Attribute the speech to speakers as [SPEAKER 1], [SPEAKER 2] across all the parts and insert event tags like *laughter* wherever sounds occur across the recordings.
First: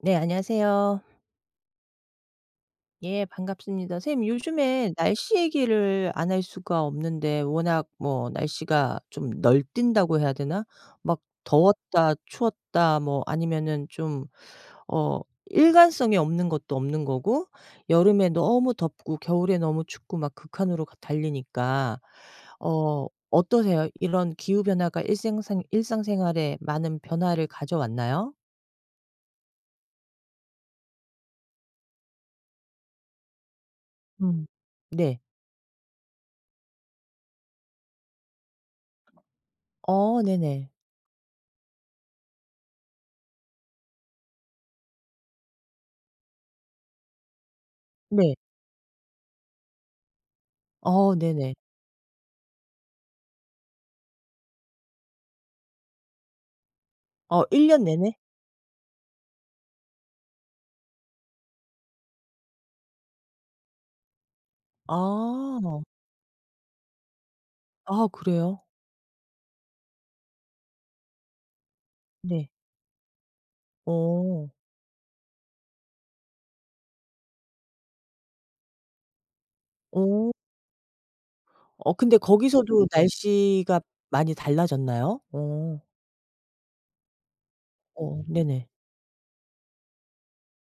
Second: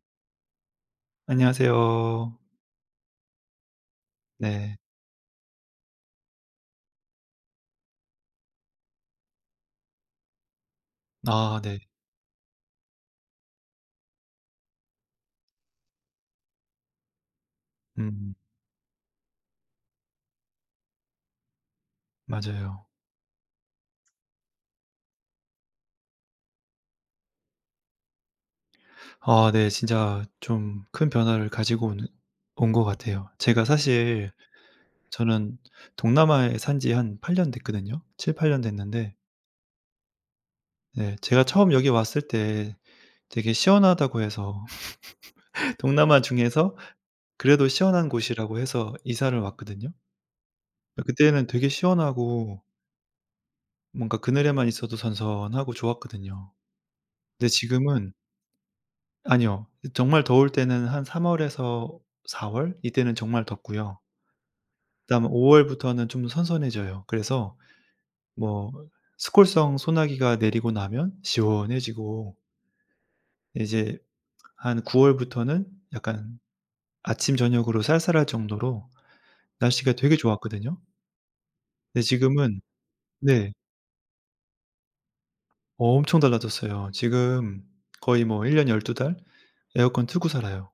[SPEAKER 1] 네, 안녕하세요.
[SPEAKER 2] 안녕하세요.
[SPEAKER 1] 예, 반갑습니다. 선생님,
[SPEAKER 2] 네.
[SPEAKER 1] 요즘에 날씨 얘기를 안 할 수가 없는데 워낙 뭐 날씨가 좀 널뛴다고 해야 되나? 막
[SPEAKER 2] 아 네.
[SPEAKER 1] 더웠다, 추웠다, 뭐 아니면은 좀 어, 일관성이 없는 것도 없는 거고 여름에
[SPEAKER 2] 음
[SPEAKER 1] 너무 덥고 겨울에 너무 춥고 막 극한으로 달리니까
[SPEAKER 2] 맞아요.
[SPEAKER 1] 어, 어떠세요? 이런 기후 변화가 일상생활에 많은 변화를 가져왔나요?
[SPEAKER 2] 아 네, 진짜 좀 큰 변화를 가지고 오는 온 것 같아요. 제가 사실
[SPEAKER 1] 음. 네.
[SPEAKER 2] 저는 동남아에 산 지 한 8년 됐거든요. 7-8년 됐는데
[SPEAKER 1] 어, 네네.
[SPEAKER 2] 네, 제가 처음 여기 왔을 때 되게 시원하다고 해서 *laughs* 동남아 중에서 그래도 시원한
[SPEAKER 1] 네.
[SPEAKER 2] 곳이라고 해서 이사를 왔거든요.
[SPEAKER 1] 어
[SPEAKER 2] 그때는
[SPEAKER 1] 네네.
[SPEAKER 2] 되게 시원하고 뭔가 그늘에만 있어도 선선하고 좋았거든요.
[SPEAKER 1] 어
[SPEAKER 2] 근데
[SPEAKER 1] 1 년
[SPEAKER 2] 지금은
[SPEAKER 1] 내내?
[SPEAKER 2] 아니요. 정말 더울 때는 한 3 월에서 4월, 이때는 정말 덥고요. 그다음에 5
[SPEAKER 1] 아.
[SPEAKER 2] 월부터는 좀 선선해져요. 그래서
[SPEAKER 1] 아 그래요?
[SPEAKER 2] 뭐 스콜성 소나기가 내리고 나면 시원해지고,
[SPEAKER 1] 네.
[SPEAKER 2] 이제
[SPEAKER 1] 어.
[SPEAKER 2] 한 9 월부터는 약간 아침 저녁으로 쌀쌀할 정도로 날씨가 되게
[SPEAKER 1] 어.
[SPEAKER 2] 좋았거든요.
[SPEAKER 1] 어
[SPEAKER 2] 근데
[SPEAKER 1] 근데
[SPEAKER 2] 지금은,
[SPEAKER 1] 거기서도
[SPEAKER 2] 네,
[SPEAKER 1] 날씨가 많이 달라졌나요? 어.
[SPEAKER 2] 엄청 달라졌어요. 지금
[SPEAKER 1] 어
[SPEAKER 2] 거의 뭐 1
[SPEAKER 1] 네네.
[SPEAKER 2] 년 12달 에어컨 틀고 살아요.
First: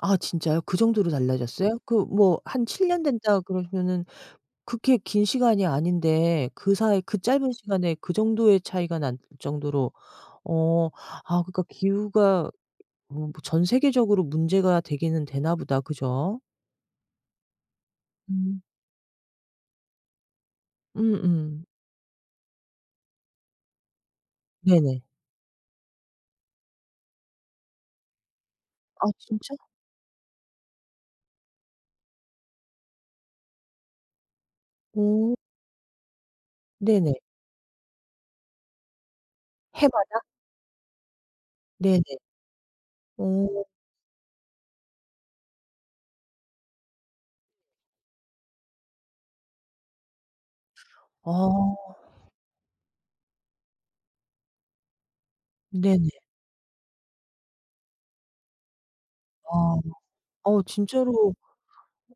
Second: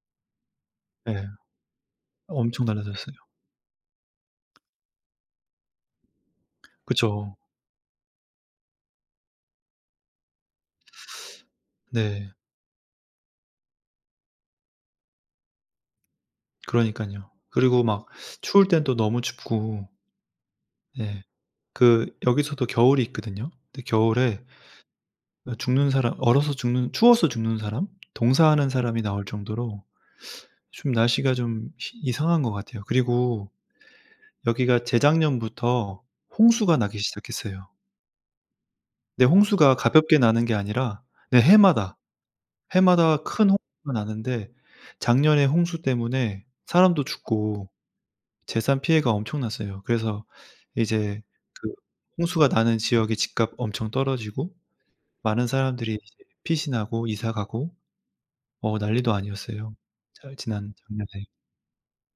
[SPEAKER 1] 아 진짜요? 그 정도로
[SPEAKER 2] 예.
[SPEAKER 1] 달라졌어요? 그 뭐 한
[SPEAKER 2] 엄청
[SPEAKER 1] 7년
[SPEAKER 2] 달라졌어요.
[SPEAKER 1] 된다 그러면은 그렇게 긴 시간이 아닌데 그 사이 그
[SPEAKER 2] 그쵸.
[SPEAKER 1] 짧은 시간에 그 정도의 차이가 날 정도로 어 아 그러니까
[SPEAKER 2] 네.
[SPEAKER 1] 기후가 어 뭐 전 세계적으로 문제가 되기는 되나 보다. 그죠?
[SPEAKER 2] 그러니깐요. 그리고 막
[SPEAKER 1] 음.
[SPEAKER 2] 추울 땐 또 너무 춥고. 예.
[SPEAKER 1] 음음.
[SPEAKER 2] 그 여기서도 겨울이 있거든요. 근데 겨울에
[SPEAKER 1] 네네.
[SPEAKER 2] 죽는 사람, 얼어서 죽는, 추워서 죽는 사람? 동사하는 사람이
[SPEAKER 1] 아
[SPEAKER 2] 나올
[SPEAKER 1] 진짜?
[SPEAKER 2] 정도로 좀 날씨가 좀 희 이상한 것 같아요. 그리고 여기가
[SPEAKER 1] 오
[SPEAKER 2] 재작년부터 홍수가 나기
[SPEAKER 1] 네네.
[SPEAKER 2] 시작했어요. 근데 홍수가 가볍게
[SPEAKER 1] 해바다?
[SPEAKER 2] 나는 게 아니라, 네, 해마다,
[SPEAKER 1] 네네.
[SPEAKER 2] 해마다 큰
[SPEAKER 1] 오,
[SPEAKER 2] 홍수가 나는데 작년에 홍수 때문에 사람도 죽고 재산 피해가 엄청났어요. 그래서 이제 그
[SPEAKER 1] 아
[SPEAKER 2] 홍수가 나는 지역의 집값 엄청 떨어지고 많은 사람들이
[SPEAKER 1] 네네.
[SPEAKER 2] 이제 핏이 나고 이사 가고 난리도 아니었어요.
[SPEAKER 1] 아.
[SPEAKER 2] 잘
[SPEAKER 1] 어
[SPEAKER 2] 지난 작년에.
[SPEAKER 1] 진짜로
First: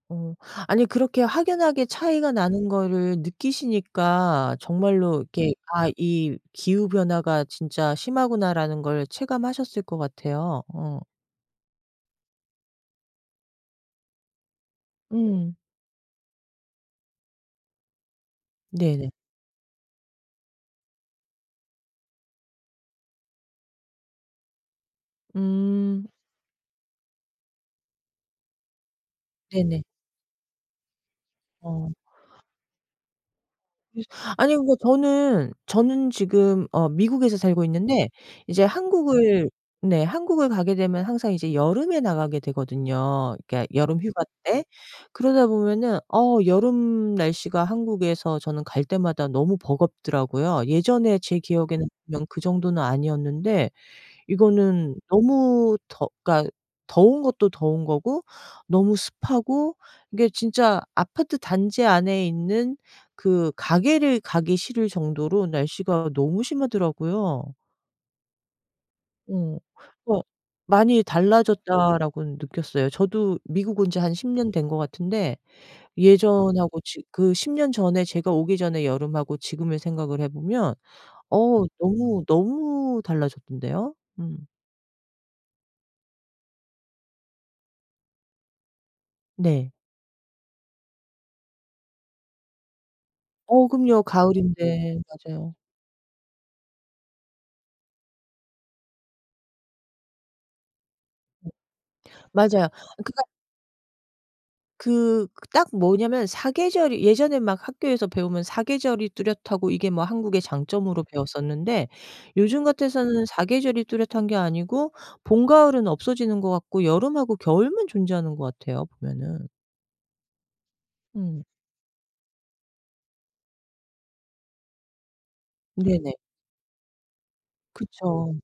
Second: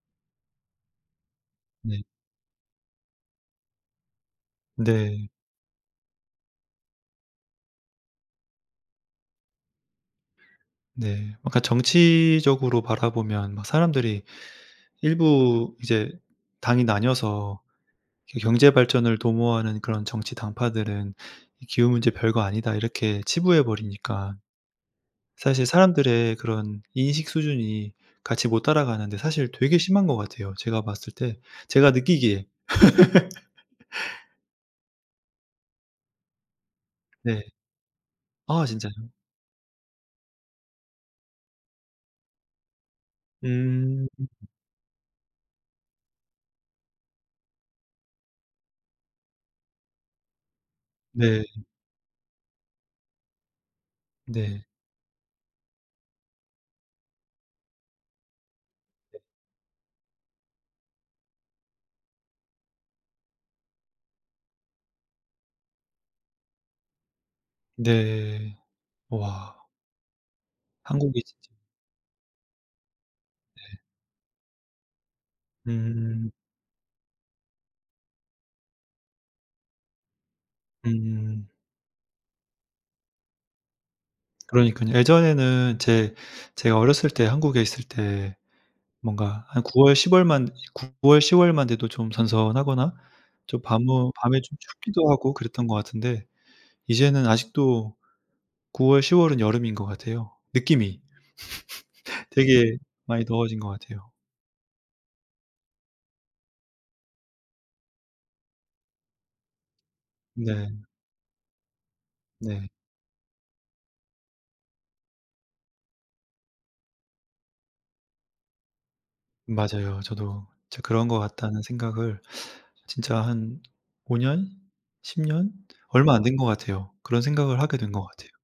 [SPEAKER 1] 어 아니 그렇게 확연하게
[SPEAKER 2] 네.
[SPEAKER 1] 차이가 나는 거를 느끼시니까 정말로
[SPEAKER 2] 네.
[SPEAKER 1] 이렇게 '아 이 기후 변화가 진짜 심하구나.'라는 걸 체감하셨을 것 같아요. 어.
[SPEAKER 2] 네. 그러니까 정치적으로 바라보면 막 사람들이
[SPEAKER 1] 음.
[SPEAKER 2] 일부 이제 당이 나뉘어서 이렇게 '경제
[SPEAKER 1] 네네.
[SPEAKER 2] 발전을 도모하는 그런 정치 당파들은 이 기후 문제 별거 아니다.' 이렇게 치부해 버리니까 사실
[SPEAKER 1] 음.
[SPEAKER 2] 사람들의 그런 인식 수준이 같이 못 따라가는데, 사실 되게
[SPEAKER 1] 네네.
[SPEAKER 2] 심한 것 같아요, 제가 봤을 때.
[SPEAKER 1] 어.
[SPEAKER 2] 제가 느끼기에.
[SPEAKER 1] 아니 그러니까 저는 지금 어 미국에서
[SPEAKER 2] 네.
[SPEAKER 1] 살고 있는데 이제
[SPEAKER 2] 아 진짜요?
[SPEAKER 1] 한국을 네 한국을 가게 되면 항상 이제 여름에 나가게 되거든요. 그러니까 여름
[SPEAKER 2] 음.
[SPEAKER 1] 휴가 때. 그러다 보면은 어 여름 날씨가 한국에서 저는 갈 때마다 너무 버겁더라고요. 예전에 제
[SPEAKER 2] 네.
[SPEAKER 1] 기억에는 분명 그 정도는 아니었는데
[SPEAKER 2] 네.
[SPEAKER 1] 이거는 너무 더 그러니까 더운 것도 더운 거고 너무 습하고 이게 진짜 아파트 단지 안에 있는 그 가게를 가기 싫을 정도로 날씨가 너무 심하더라고요.
[SPEAKER 2] 네. 와.
[SPEAKER 1] 어. 어 '많이
[SPEAKER 2] 한국이 진짜.
[SPEAKER 1] 달라졌다.'라고는 느꼈어요. 저도 미국 온 지 한 10년 된 것 같은데
[SPEAKER 2] 음.
[SPEAKER 1] 예전하고 지 그 10년 전에 제가 오기 전에 여름하고 지금을 생각을 해 보면
[SPEAKER 2] 음.
[SPEAKER 1] 어 너무, 너무 달라졌던데요. 음.
[SPEAKER 2] 그러니깐요. 예전에는 제 제가 어렸을 때 한국에 있을 때 뭔가 한
[SPEAKER 1] 네.
[SPEAKER 2] 9월 10 월만, 9월 10 월만 돼도 좀 선선하거나 좀
[SPEAKER 1] 어 그럼요.
[SPEAKER 2] 밤무 밤에 좀
[SPEAKER 1] 가을인데.
[SPEAKER 2] 춥기도 하고
[SPEAKER 1] 맞아요.
[SPEAKER 2] 그랬던 것 같은데 이제는 아직도 9월, 10월은 여름인 것 같아요. 느낌이.
[SPEAKER 1] 맞아요.
[SPEAKER 2] 되게
[SPEAKER 1] 그러니까
[SPEAKER 2] 많이 더워진 것 같아요.
[SPEAKER 1] 그 딱 뭐냐면 사계절이 예전에 막 학교에서 배우면 사계절이 뚜렷하고 이게 뭐 한국의
[SPEAKER 2] 네.
[SPEAKER 1] 장점으로 배웠었는데 요즘
[SPEAKER 2] 네.
[SPEAKER 1] 같아서는 사계절이 뚜렷한 게 아니고 봄, 가을은 없어지는 것 같고 여름하고 겨울만 존재하는 것 같아요 보면은.
[SPEAKER 2] 맞아요. 저도 진짜 그런 것
[SPEAKER 1] 음.
[SPEAKER 2] 같다는 생각을, 진짜 한 5 년? 10 년?
[SPEAKER 1] 네네.
[SPEAKER 2] 얼마 안 된 것 같아요. 그런 생각을 하게 된 것 같아요.
[SPEAKER 1] 그쵸.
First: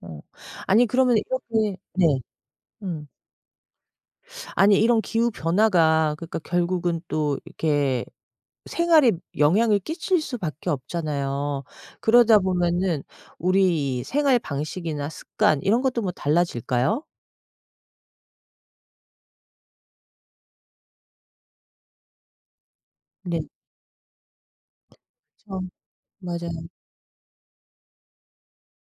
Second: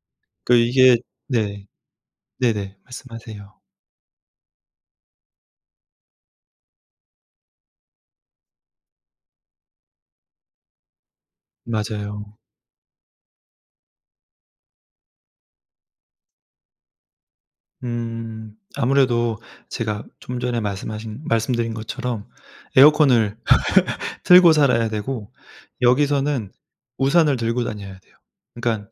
[SPEAKER 1] 어.
[SPEAKER 2] 그
[SPEAKER 1] 아니
[SPEAKER 2] 이게.
[SPEAKER 1] 그러면
[SPEAKER 2] 네.
[SPEAKER 1] 이렇게 네.
[SPEAKER 2] 네네.
[SPEAKER 1] 음.
[SPEAKER 2] 말씀하세요.
[SPEAKER 1] 아니 이런 기후 변화가 그러니까 결국은 또 이렇게 생활에 영향을 끼칠 수밖에 없잖아요.
[SPEAKER 2] 맞아요.
[SPEAKER 1] 그러다 보면은 우리 이 생활 방식이나 습관 이런 것도 뭐 달라질까요?
[SPEAKER 2] 음. 아무래도 제가 좀 전에 말씀하신 말씀드린 것처럼 에어컨을
[SPEAKER 1] 네.
[SPEAKER 2] *laughs* 틀고 살아야 되고
[SPEAKER 1] 그쵸. 맞아요.
[SPEAKER 2] 여기서는 우산을 들고 다녀야 돼요. 그러니까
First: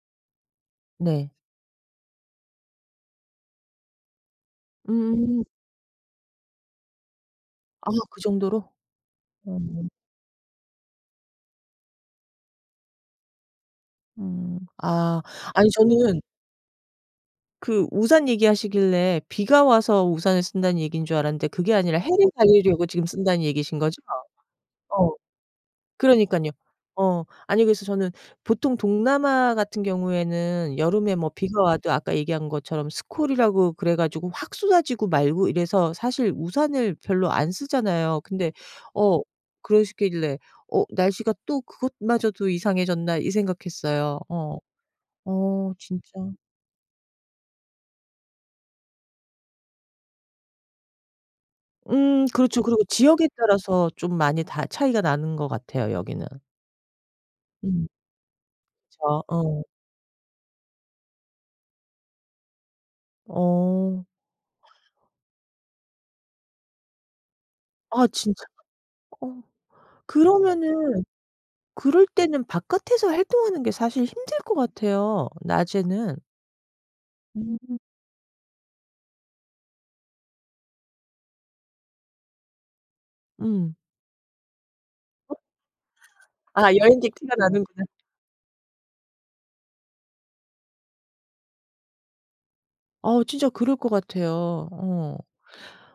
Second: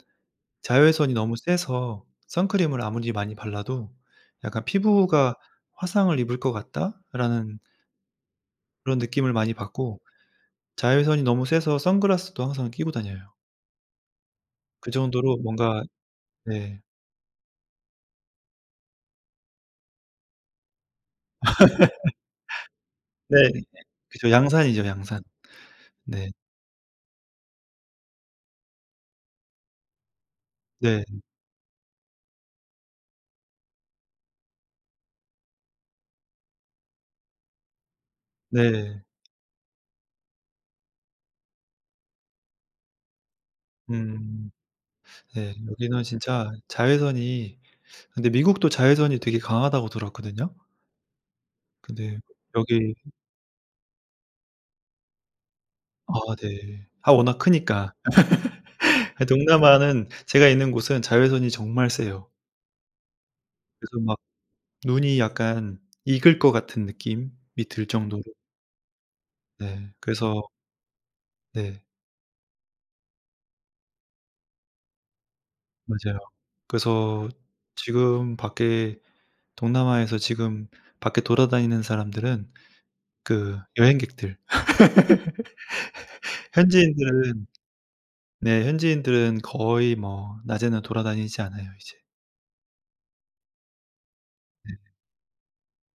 [SPEAKER 2] 자외선이
[SPEAKER 1] 네.
[SPEAKER 2] 너무 세서 선크림을 아무리 많이 발라도 약간 '피부가
[SPEAKER 1] 음.
[SPEAKER 2] 화상을 입을 것 같다.'라는
[SPEAKER 1] 아 그 정도로?
[SPEAKER 2] 그런 느낌을 많이
[SPEAKER 1] 어. 음.
[SPEAKER 2] 받고, 자외선이 너무 세서 선글라스도 항상 끼고 다녀요.
[SPEAKER 1] 음.
[SPEAKER 2] 그
[SPEAKER 1] 아.
[SPEAKER 2] 정도로
[SPEAKER 1] 아니
[SPEAKER 2] 뭔가.
[SPEAKER 1] 저는
[SPEAKER 2] 네.
[SPEAKER 1] 그 우산 얘기하시길래 비가 와서 우산을 쓴다는 얘기인 줄 알았는데 그게 아니라 해를 가리려고 지금
[SPEAKER 2] 네.
[SPEAKER 1] 쓴다는 얘기신 거죠?
[SPEAKER 2] 그죠. 양산이죠,
[SPEAKER 1] 어.
[SPEAKER 2] 양산. 네.
[SPEAKER 1] 그러니깐요. 어. 아니 그래서 저는 보통 동남아 같은 경우에는
[SPEAKER 2] 네.
[SPEAKER 1] 여름에 뭐 비가 와도 아까 얘기한 것처럼 스콜이라고 그래 가지고 확 쏟아지고 말고 이래서 사실 우산을 별로 안 쓰잖아요. 근데
[SPEAKER 2] 네.
[SPEAKER 1] 어 그러시길래 '어 날씨가 또 그것마저도 이상해졌나.' 이 생각했어요.
[SPEAKER 2] 음.
[SPEAKER 1] 어.
[SPEAKER 2] 네.
[SPEAKER 1] 어
[SPEAKER 2] 여기는
[SPEAKER 1] 진짜.
[SPEAKER 2] 진짜 자외선이, 근데 미국도 자외선이 되게 강하다고 들었거든요. 근데
[SPEAKER 1] 그렇죠. 그리고
[SPEAKER 2] 여기.
[SPEAKER 1] 지역에 따라서 좀 많이 다 차이가 나는 것 같아요 여기는.
[SPEAKER 2] 아 네. 아 워낙
[SPEAKER 1] 음.
[SPEAKER 2] 크니까. *laughs*
[SPEAKER 1] 그쵸.
[SPEAKER 2] 아,
[SPEAKER 1] 어.
[SPEAKER 2] 동남아는 제가 있는 곳은 자외선이 정말 세요. 그래서
[SPEAKER 1] 어.
[SPEAKER 2] 막 눈이 약간 익을 것 같은 느낌이 들
[SPEAKER 1] 아
[SPEAKER 2] 정도로.
[SPEAKER 1] 진짜. 어.
[SPEAKER 2] 네 그래서.
[SPEAKER 1] 그러면은
[SPEAKER 2] 네
[SPEAKER 1] 그럴 때는 바깥에서 활동하는 게 사실 힘들 것 같아요, 낮에는.
[SPEAKER 2] 맞아요. 그래서
[SPEAKER 1] 음.
[SPEAKER 2] 지금 밖에, 동남아에서 지금 밖에 돌아다니는 사람들은 그
[SPEAKER 1] 음.
[SPEAKER 2] 여행객들.
[SPEAKER 1] 아 여행객 티가
[SPEAKER 2] 현지인들은,
[SPEAKER 1] 나는구나.
[SPEAKER 2] 네, 현지인들은 거의 뭐 낮에는 돌아다니지 않아요 이제.
[SPEAKER 1] 어 진짜 그럴 것 같아요.
[SPEAKER 2] 네.
[SPEAKER 1] 어.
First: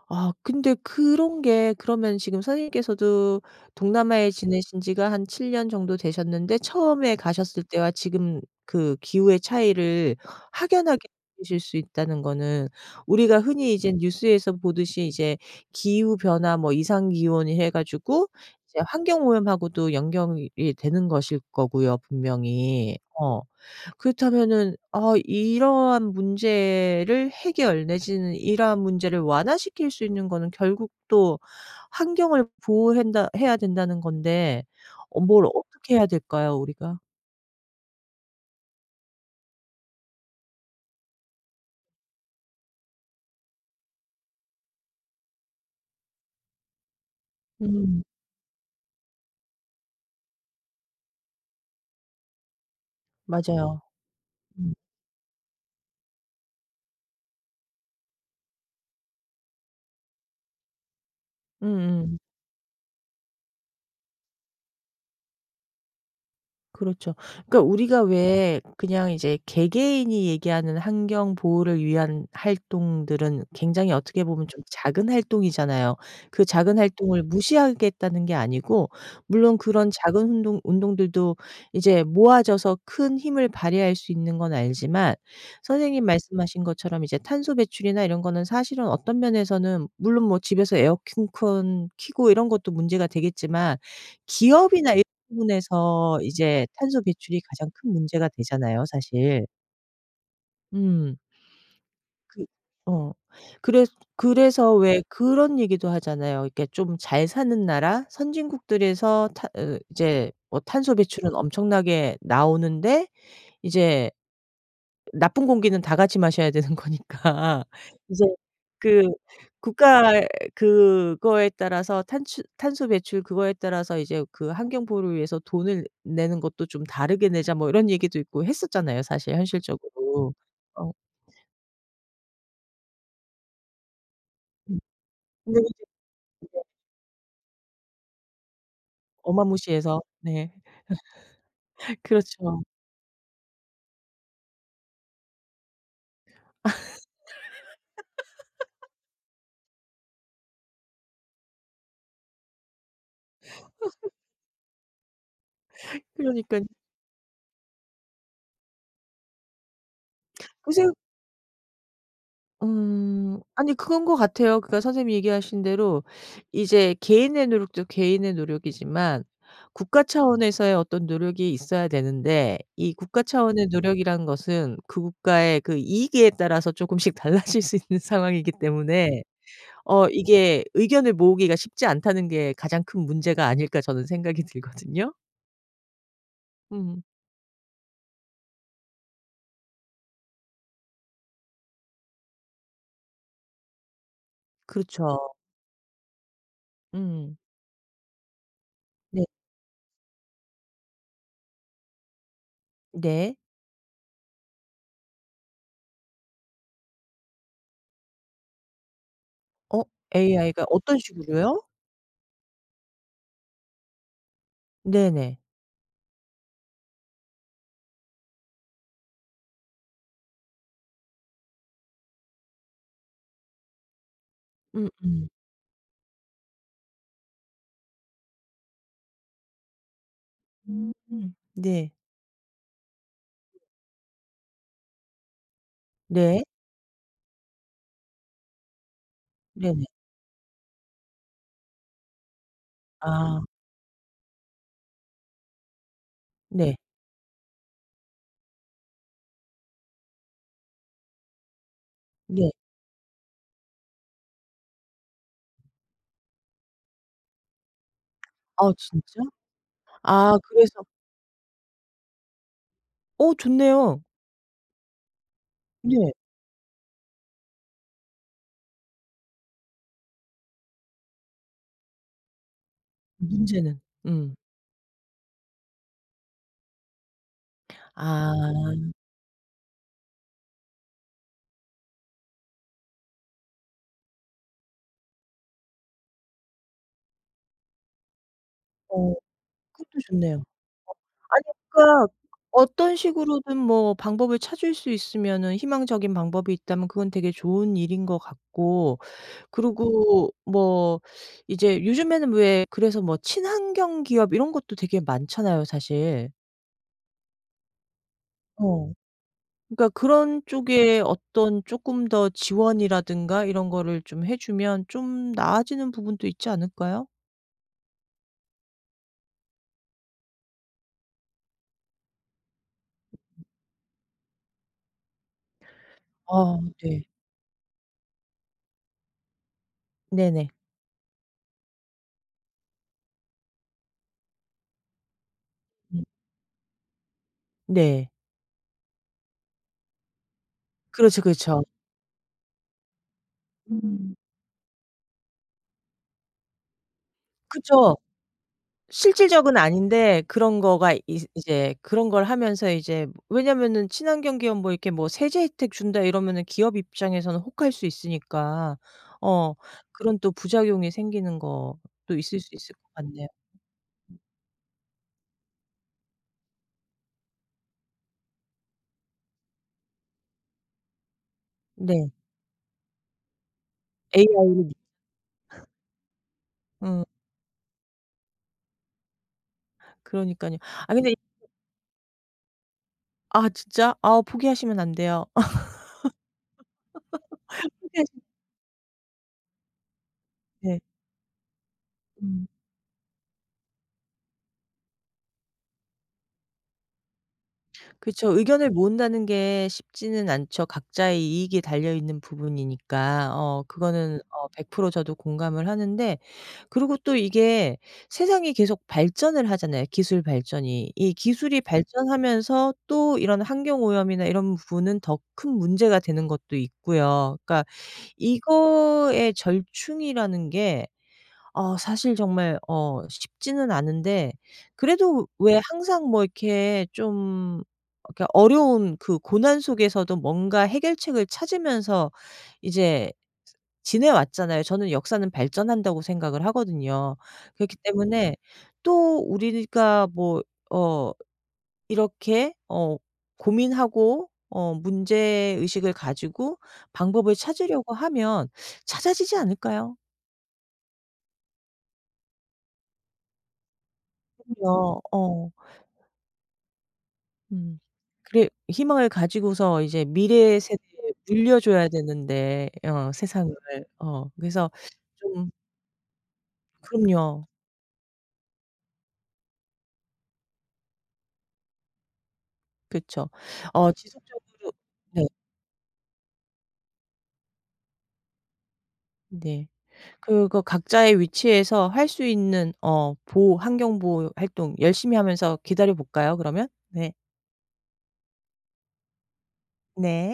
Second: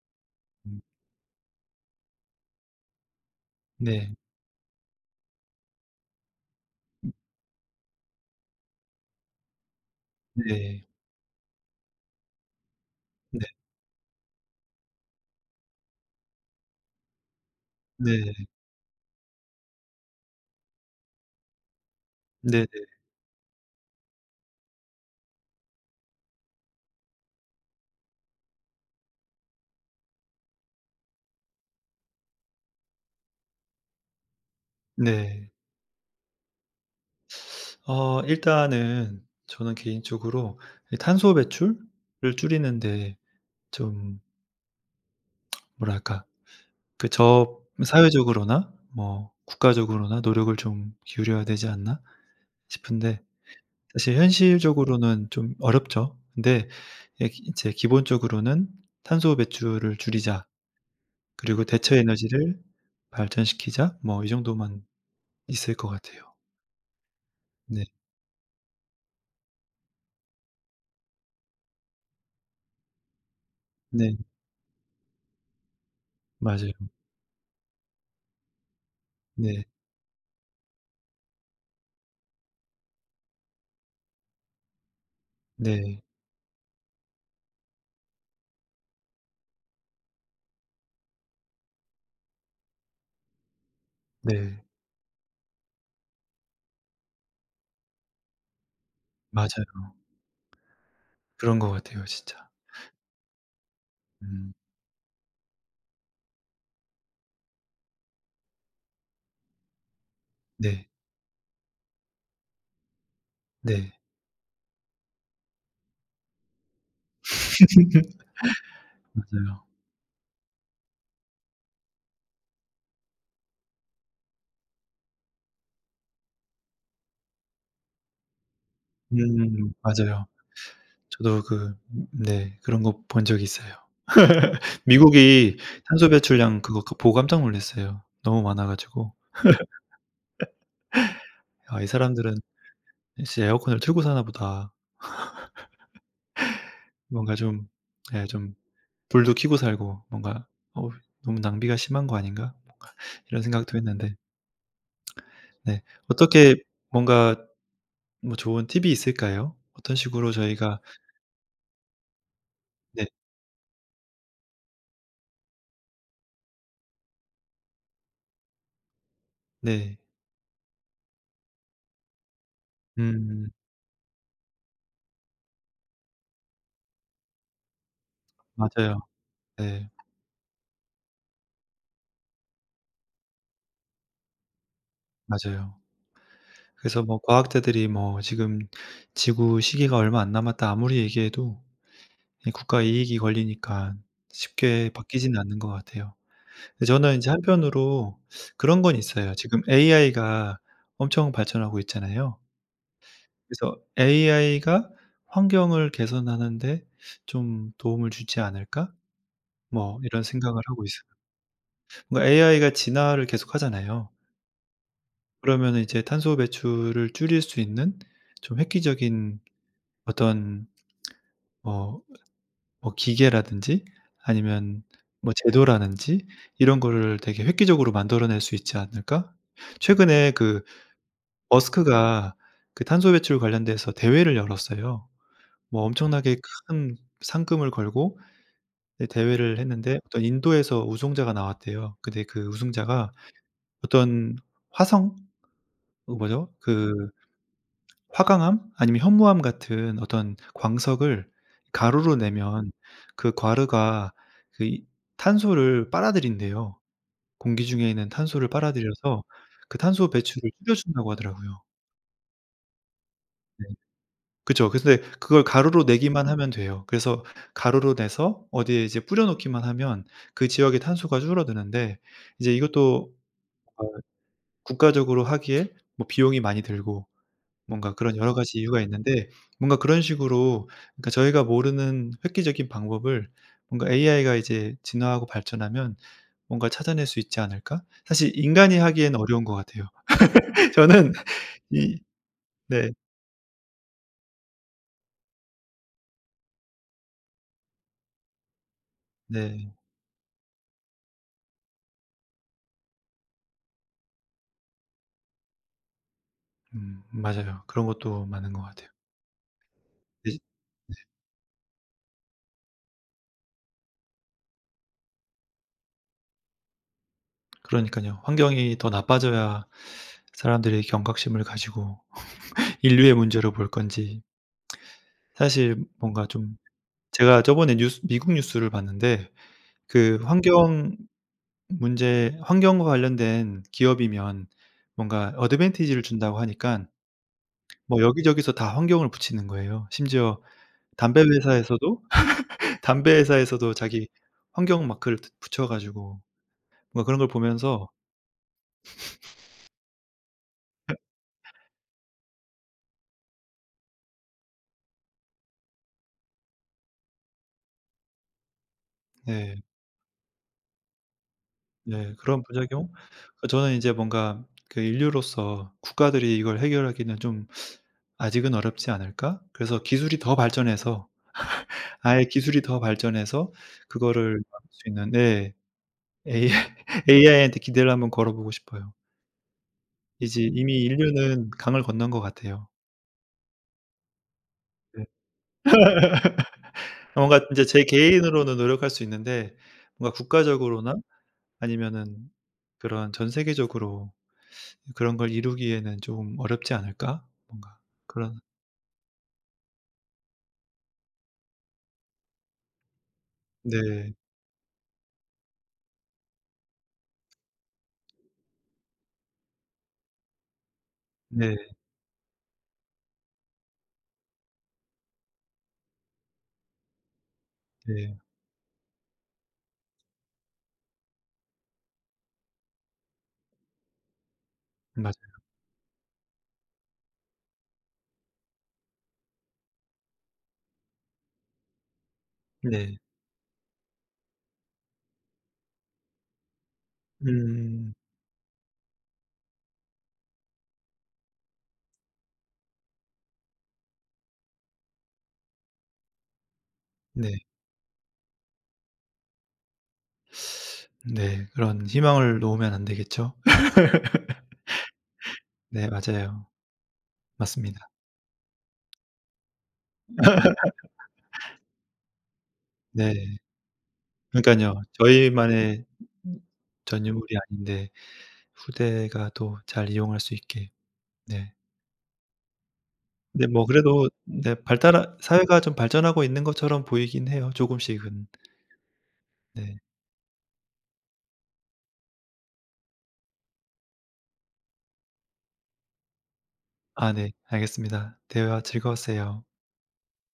[SPEAKER 1] 아 근데
[SPEAKER 2] 음.
[SPEAKER 1] 그런 게 그러면 지금 선생님께서도
[SPEAKER 2] 네.
[SPEAKER 1] 동남아에 지내신 지가 한 7년 정도 되셨는데 처음에 가셨을 때와 지금 그 기후의 차이를
[SPEAKER 2] 네.
[SPEAKER 1] 확연하게 느끼실 수 있다는 거는 우리가
[SPEAKER 2] 네.
[SPEAKER 1] 흔히 이제 뉴스에서 보듯이 이제 기후 변화 뭐 이상 기온이 해 가지고
[SPEAKER 2] 네.
[SPEAKER 1] 이제 환경 오염하고도 연결이 되는 것일 거고요
[SPEAKER 2] 네네. 네.
[SPEAKER 1] 분명히. 어. 그렇다면은 아 이러한 문제를 해결 내지는 이러한 문제를 완화시킬 수 있는 거는 결국 또 환경을 보호한다 해야 된다는 건데 어 뭘
[SPEAKER 2] 네.
[SPEAKER 1] 어떻게 해야 될까요, 우리가?
[SPEAKER 2] 일단은 저는 개인적으로 이 탄소 배출을 줄이는 데 좀, 뭐랄까, 그 저
[SPEAKER 1] 음
[SPEAKER 2] 사회적으로나 뭐 국가적으로나 노력을 좀 기울여야 되지 않나 싶은데,
[SPEAKER 1] 맞아요.
[SPEAKER 2] 사실
[SPEAKER 1] 음.
[SPEAKER 2] 현실적으로는 좀 어렵죠. 근데 예, 기 이제 기본적으로는 '탄소 배출을 줄이자. 그리고 대체
[SPEAKER 1] 음음.
[SPEAKER 2] 에너지를 발전시키자.' 뭐 이 정도만 있을 것 같아요.
[SPEAKER 1] 그렇죠. 그러니까
[SPEAKER 2] 네.
[SPEAKER 1] 우리가 왜 그냥 이제 개개인이 얘기하는 환경 보호를 위한 활동들은 굉장히
[SPEAKER 2] 네.
[SPEAKER 1] 어떻게 보면 좀 작은 활동이잖아요. 그
[SPEAKER 2] 맞아요.
[SPEAKER 1] 작은 활동을 무시하겠다는 게 아니고 물론
[SPEAKER 2] 네.
[SPEAKER 1] 그런 작은 운동들도 이제 모아져서 큰 힘을 발휘할 수 있는 건 알지만
[SPEAKER 2] 네.
[SPEAKER 1] 선생님 말씀하신 것처럼 이제 탄소 배출이나 이런 거는 사실은 어떤 면에서는 물론 뭐 집에서 에어컨 켜고 이런 것도 문제가 되겠지만
[SPEAKER 2] 네.
[SPEAKER 1] 기업이나 부분에서 이제 탄소 배출이 가장 큰 문제가 되잖아요, 사실.
[SPEAKER 2] 맞아요.
[SPEAKER 1] 음.
[SPEAKER 2] 그런 것 같아요 진짜.
[SPEAKER 1] 그 어. 그래
[SPEAKER 2] 음.
[SPEAKER 1] 그래서 왜 그런 얘기도 하잖아요. 이렇게 좀 잘 사는 나라 선진국들에서 타 으 이제 뭐
[SPEAKER 2] 네.
[SPEAKER 1] 탄소 배출은 엄청나게 나오는데
[SPEAKER 2] 네.
[SPEAKER 1] 이제 나쁜 공기는 다 같이 마셔야 되는 거니까 *laughs* 이제 그
[SPEAKER 2] 맞아요.
[SPEAKER 1] 국가 그거에 따라서 탄수 탄소 배출 그거에 따라서 이제 그 환경 보호를 위해서 돈을 내는 것도 좀 다르게 내자 뭐 이런 얘기도 있고 했었잖아요 사실
[SPEAKER 2] 맞아요.
[SPEAKER 1] 현실적으로. 어
[SPEAKER 2] 저도 그, 네, 그런 거 본 적 있어요.
[SPEAKER 1] 음.
[SPEAKER 2] *laughs* 미국이
[SPEAKER 1] 근데 이제
[SPEAKER 2] 탄소 배출량, 그거 그 보고 깜짝 놀랐어요. 너무 많아 가지고
[SPEAKER 1] 어마무시해서 네.
[SPEAKER 2] '아, 이
[SPEAKER 1] *laughs*
[SPEAKER 2] 사람들은
[SPEAKER 1] 그렇죠.
[SPEAKER 2] 진짜 에어컨을 틀고 사나 보다.' 뭔가 좀, 예, 좀 불도 켜고 살고 뭔가 '어우 너무 낭비가 심한 거 아닌가?' 이런 생각도 했는데. 네.
[SPEAKER 1] 그러니
[SPEAKER 2] 어떻게
[SPEAKER 1] 까
[SPEAKER 2] 뭔가. 뭐 좋은 팁이 있을까요? 어떤 식으로 저희가.
[SPEAKER 1] 그래서
[SPEAKER 2] 네.
[SPEAKER 1] 아니 그건 것 같아요. 그러니까 선생님이 얘기하신 대로 이제 개인의 노력도 개인의 노력이지만
[SPEAKER 2] 네.
[SPEAKER 1] 국가 차원에서의 어떤 노력이 있어야 되는데 이 국가
[SPEAKER 2] 음
[SPEAKER 1] 차원의 노력이라는 것은 그 국가의 그 이익에 따라서 조금씩 *laughs* 달라질 수 있는 상황이기
[SPEAKER 2] 맞아요.
[SPEAKER 1] 때문에
[SPEAKER 2] 네
[SPEAKER 1] 어 이게 의견을 모으기가 쉽지 않다는 게 가장 큰 문제가 아닐까 저는 생각이 들거든요.
[SPEAKER 2] 맞아요.
[SPEAKER 1] 음.
[SPEAKER 2] 그래서 뭐 과학자들이 뭐 지금 "지구 시계가 얼마 안 남았다." 아무리 얘기해도 이 국가 이익이 걸리니까 쉽게
[SPEAKER 1] 그렇죠.
[SPEAKER 2] 바뀌지는 않는 것 같아요. 근데 저는 인제
[SPEAKER 1] 음.
[SPEAKER 2] 한편으로 그런 건
[SPEAKER 1] 네.
[SPEAKER 2] 있어요. 지금 AI가 엄청 발전하고 있잖아요.
[SPEAKER 1] 네.
[SPEAKER 2] 그래서 'AI가 환경을 개선하는데 좀 도움을 주지 않을까?'
[SPEAKER 1] 어
[SPEAKER 2] 뭐 이런 생각을
[SPEAKER 1] AI가
[SPEAKER 2] 하고
[SPEAKER 1] 어떤
[SPEAKER 2] 있어요.
[SPEAKER 1] 식으로요?
[SPEAKER 2] 뭔가 AI가 진화를 계속하잖아요.
[SPEAKER 1] 네네.
[SPEAKER 2] 그러면은 이제 탄소 배출을 줄일 수 있는 좀 획기적인 어떤, 뭐 기계라든지 아니면
[SPEAKER 1] 음음.
[SPEAKER 2] 뭐 제도라든지 이런 거를 되게 획기적으로 만들어낼 수 있지 않을까? 최근에 그
[SPEAKER 1] 음. 네.
[SPEAKER 2] 머스크가 그 탄소 배출 관련돼서 대회를 열었어요. 뭐 엄청나게
[SPEAKER 1] 네.
[SPEAKER 2] 큰 상금을 걸고, 네, 대회를
[SPEAKER 1] 네네.
[SPEAKER 2] 했는데 어떤 인도에서 우승자가 나왔대요. 근데 그 우승자가
[SPEAKER 1] 아
[SPEAKER 2] 어떤 화성? 그 뭐죠?
[SPEAKER 1] 네.
[SPEAKER 2] 그 화강암 아니면 현무암 같은 어떤 광석을 가루로
[SPEAKER 1] 네.
[SPEAKER 2] 내면, 그과루가 그 이 탄소를 빨아들인대요. 공기 중에 있는 탄소를
[SPEAKER 1] 아 진짜?
[SPEAKER 2] 빨아들여서 그 탄소
[SPEAKER 1] 아
[SPEAKER 2] 배출을 줄여
[SPEAKER 1] 그래서
[SPEAKER 2] 준다고 하더라고요.
[SPEAKER 1] 어
[SPEAKER 2] 네.
[SPEAKER 1] 좋네요.
[SPEAKER 2] 그쵸. 근데 그걸 가루로
[SPEAKER 1] 네.
[SPEAKER 2] 내기만 하면 돼요. 그래서 가루로 내서 어디에 이제 뿌려 놓기만 하면 그 지역의 탄소가 줄어드는데 이제 이것도,
[SPEAKER 1] 문제는.
[SPEAKER 2] 어
[SPEAKER 1] 음.
[SPEAKER 2] 국가적으로 하기에 뭐 비용이 많이 들고 뭔가 그런 여러 가지 이유가
[SPEAKER 1] 아.
[SPEAKER 2] 있는데, 뭔가 그런 식으로, 그러니까 저희가 모르는 획기적인 방법을 뭔가 'AI가 이제 진화하고 발전하면 뭔가 찾아낼 수 있지 않을까?' 사실 인간이 하기
[SPEAKER 1] 어
[SPEAKER 2] 엔 어려운 것 같아요.
[SPEAKER 1] 그것도 좋네요.
[SPEAKER 2] *laughs* 저는
[SPEAKER 1] 아니
[SPEAKER 2] 이.
[SPEAKER 1] 그러니까
[SPEAKER 2] 네.
[SPEAKER 1] 어떤 식으로든 뭐 방법을 찾을 수 있으면은 희망적인 방법이 있다면 그건 되게 좋은 일인 것 같고
[SPEAKER 2] 네.
[SPEAKER 1] 그리고 뭐 이제 요즘에는 왜 그래서 뭐 친환경 기업 이런 것도 되게 많잖아요 사실.
[SPEAKER 2] 맞아요. 그런 것도 많은 것 같아요.
[SPEAKER 1] 어. 그러니까
[SPEAKER 2] 이
[SPEAKER 1] 그런 쪽에 어떤 조금 더 지원이라든가 이런 거를 좀 해 주면 좀 나아지는 부분도 있지 않을까요?
[SPEAKER 2] 그러니깐요. 환경이 더 나빠져야 사람들이 경각심을 가지고 인류의 문제로 볼 건지. 사실 뭔가 좀.
[SPEAKER 1] 아 네.
[SPEAKER 2] 제가 저번에 뉴스 미국 뉴스를 봤는데 그
[SPEAKER 1] 네네.
[SPEAKER 2] 환경과 관련된 기업이면 뭔가 어드밴티지를
[SPEAKER 1] 음.
[SPEAKER 2] 준다고 하니까 뭐
[SPEAKER 1] 네.
[SPEAKER 2] 여기저기서 다 환경을 붙이는 거예요. 심지어
[SPEAKER 1] 그렇죠,
[SPEAKER 2] 담배
[SPEAKER 1] 그렇죠.
[SPEAKER 2] 회사에서도 *laughs* 담배 회사에서도 자기
[SPEAKER 1] 음.
[SPEAKER 2] 환경 마크를 붙여 가지고 뭔가 그런 걸 보면서.
[SPEAKER 1] 그쵸. 실질적은 아닌데 그런 거가 이제 그런 걸 하면서 이제 왜냐면은 친환경 기업 뭐 이렇게 뭐 세제 혜택 준다 이러면은 기업 입장에서는 혹할 수 있으니까 어
[SPEAKER 2] 네.
[SPEAKER 1] 그런 또 부작용이 생기는
[SPEAKER 2] 네
[SPEAKER 1] 것도 있을
[SPEAKER 2] 그런
[SPEAKER 1] 수 있을 것
[SPEAKER 2] 부작용.
[SPEAKER 1] 같네요.
[SPEAKER 2] 그 저는 이제 뭔가 그, '인류로서 국가들이 이걸 해결하기는 좀 아직은 어렵지 않을까?' 그래서 기술이 더 발전해서,
[SPEAKER 1] 네.
[SPEAKER 2] 아예 기술이 더 발전해서 그거를
[SPEAKER 1] AI로
[SPEAKER 2] 막을 수 있는. 네. AI.
[SPEAKER 1] 음.
[SPEAKER 2] AI한테 *laughs* 기대를 한번 걸어보고 싶어요. 이제
[SPEAKER 1] 그러니깐요.
[SPEAKER 2] 이미
[SPEAKER 1] 아 근데
[SPEAKER 2] 인류는 강을 건넌 것 같아요.
[SPEAKER 1] 아 진짜? 아 포기하시면 안
[SPEAKER 2] 네.
[SPEAKER 1] 돼요. *laughs*
[SPEAKER 2] 뭔가 인제 제
[SPEAKER 1] 포기하시면
[SPEAKER 2] 개인으로는 노력할 수 있는데 뭔가
[SPEAKER 1] 네.
[SPEAKER 2] 국가적으로나 아니면은
[SPEAKER 1] 음.
[SPEAKER 2] 그런 전 세계적으로 그런 걸 이루기에는 좀 어렵지 않을까? 뭔가
[SPEAKER 1] 그쵸.
[SPEAKER 2] 그런.
[SPEAKER 1] 의견을 모은다는 게 쉽지는 않죠. 각자의 이익이 달려있는 부분이니까. 어
[SPEAKER 2] 네.
[SPEAKER 1] 그거는 어 100% 저도 공감을 하는데 그리고 또 이게 세상이 계속 발전을 하잖아요, 기술 발전이. 이
[SPEAKER 2] 네.
[SPEAKER 1] 기술이 발전하면서 또 이런 환경오염이나 이런 부분은 더 큰 문제가 되는 것도 있고요. 그러니까
[SPEAKER 2] 네.
[SPEAKER 1] 이거의 절충이라는 게 어 사실 정말 어 쉽지는 않은데
[SPEAKER 2] 맞아요.
[SPEAKER 1] 그래도 왜 네. 항상 뭐 이렇게 좀 이렇게 어려운 그 고난 속에서도 뭔가 해결책을 찾으면서
[SPEAKER 2] 네.
[SPEAKER 1] 이제 지내왔잖아요. 저는 역사는 발전한다고 생각을 하거든요. 그렇기
[SPEAKER 2] 음.
[SPEAKER 1] 때문에 또 우리가 뭐 어 이렇게 어 고민하고 어 문제 의식을 가지고 방법을
[SPEAKER 2] 네.
[SPEAKER 1] 찾으려고 하면 찾아지지 않을까요?
[SPEAKER 2] 네. 그런 희망을 놓으면 안 되겠죠? *laughs*
[SPEAKER 1] 그 어.
[SPEAKER 2] 네. 맞아요. 맞습니다.
[SPEAKER 1] 음. 그래 희망을 가지고서 이제 미래 세대에 물려줘야 되는데 어
[SPEAKER 2] 네.
[SPEAKER 1] 세상을. 어 그래서
[SPEAKER 2] 그러니깐요.
[SPEAKER 1] 좀
[SPEAKER 2] 저희만의 음. 전유물이
[SPEAKER 1] 그럼요.
[SPEAKER 2] 아닌데 후대가 또 잘 이용할 수 있게. 네.
[SPEAKER 1] 그쵸.
[SPEAKER 2] 근데 뭐
[SPEAKER 1] 어
[SPEAKER 2] 그래도 네
[SPEAKER 1] 지속적으로
[SPEAKER 2] 발달하
[SPEAKER 1] 네.
[SPEAKER 2] 사회가 좀 발전하고 있는 것처럼 보이긴 해요, 조금씩은.
[SPEAKER 1] 네.
[SPEAKER 2] 네.
[SPEAKER 1] 그거 각자의 위치에서 할 수 있는 어 보호 환경 보호 활동 열심히 하면서 기다려 볼까요, 그러면? 네.
[SPEAKER 2] 아 네. 알겠습니다. 대화 즐거웠어요.
[SPEAKER 1] 네.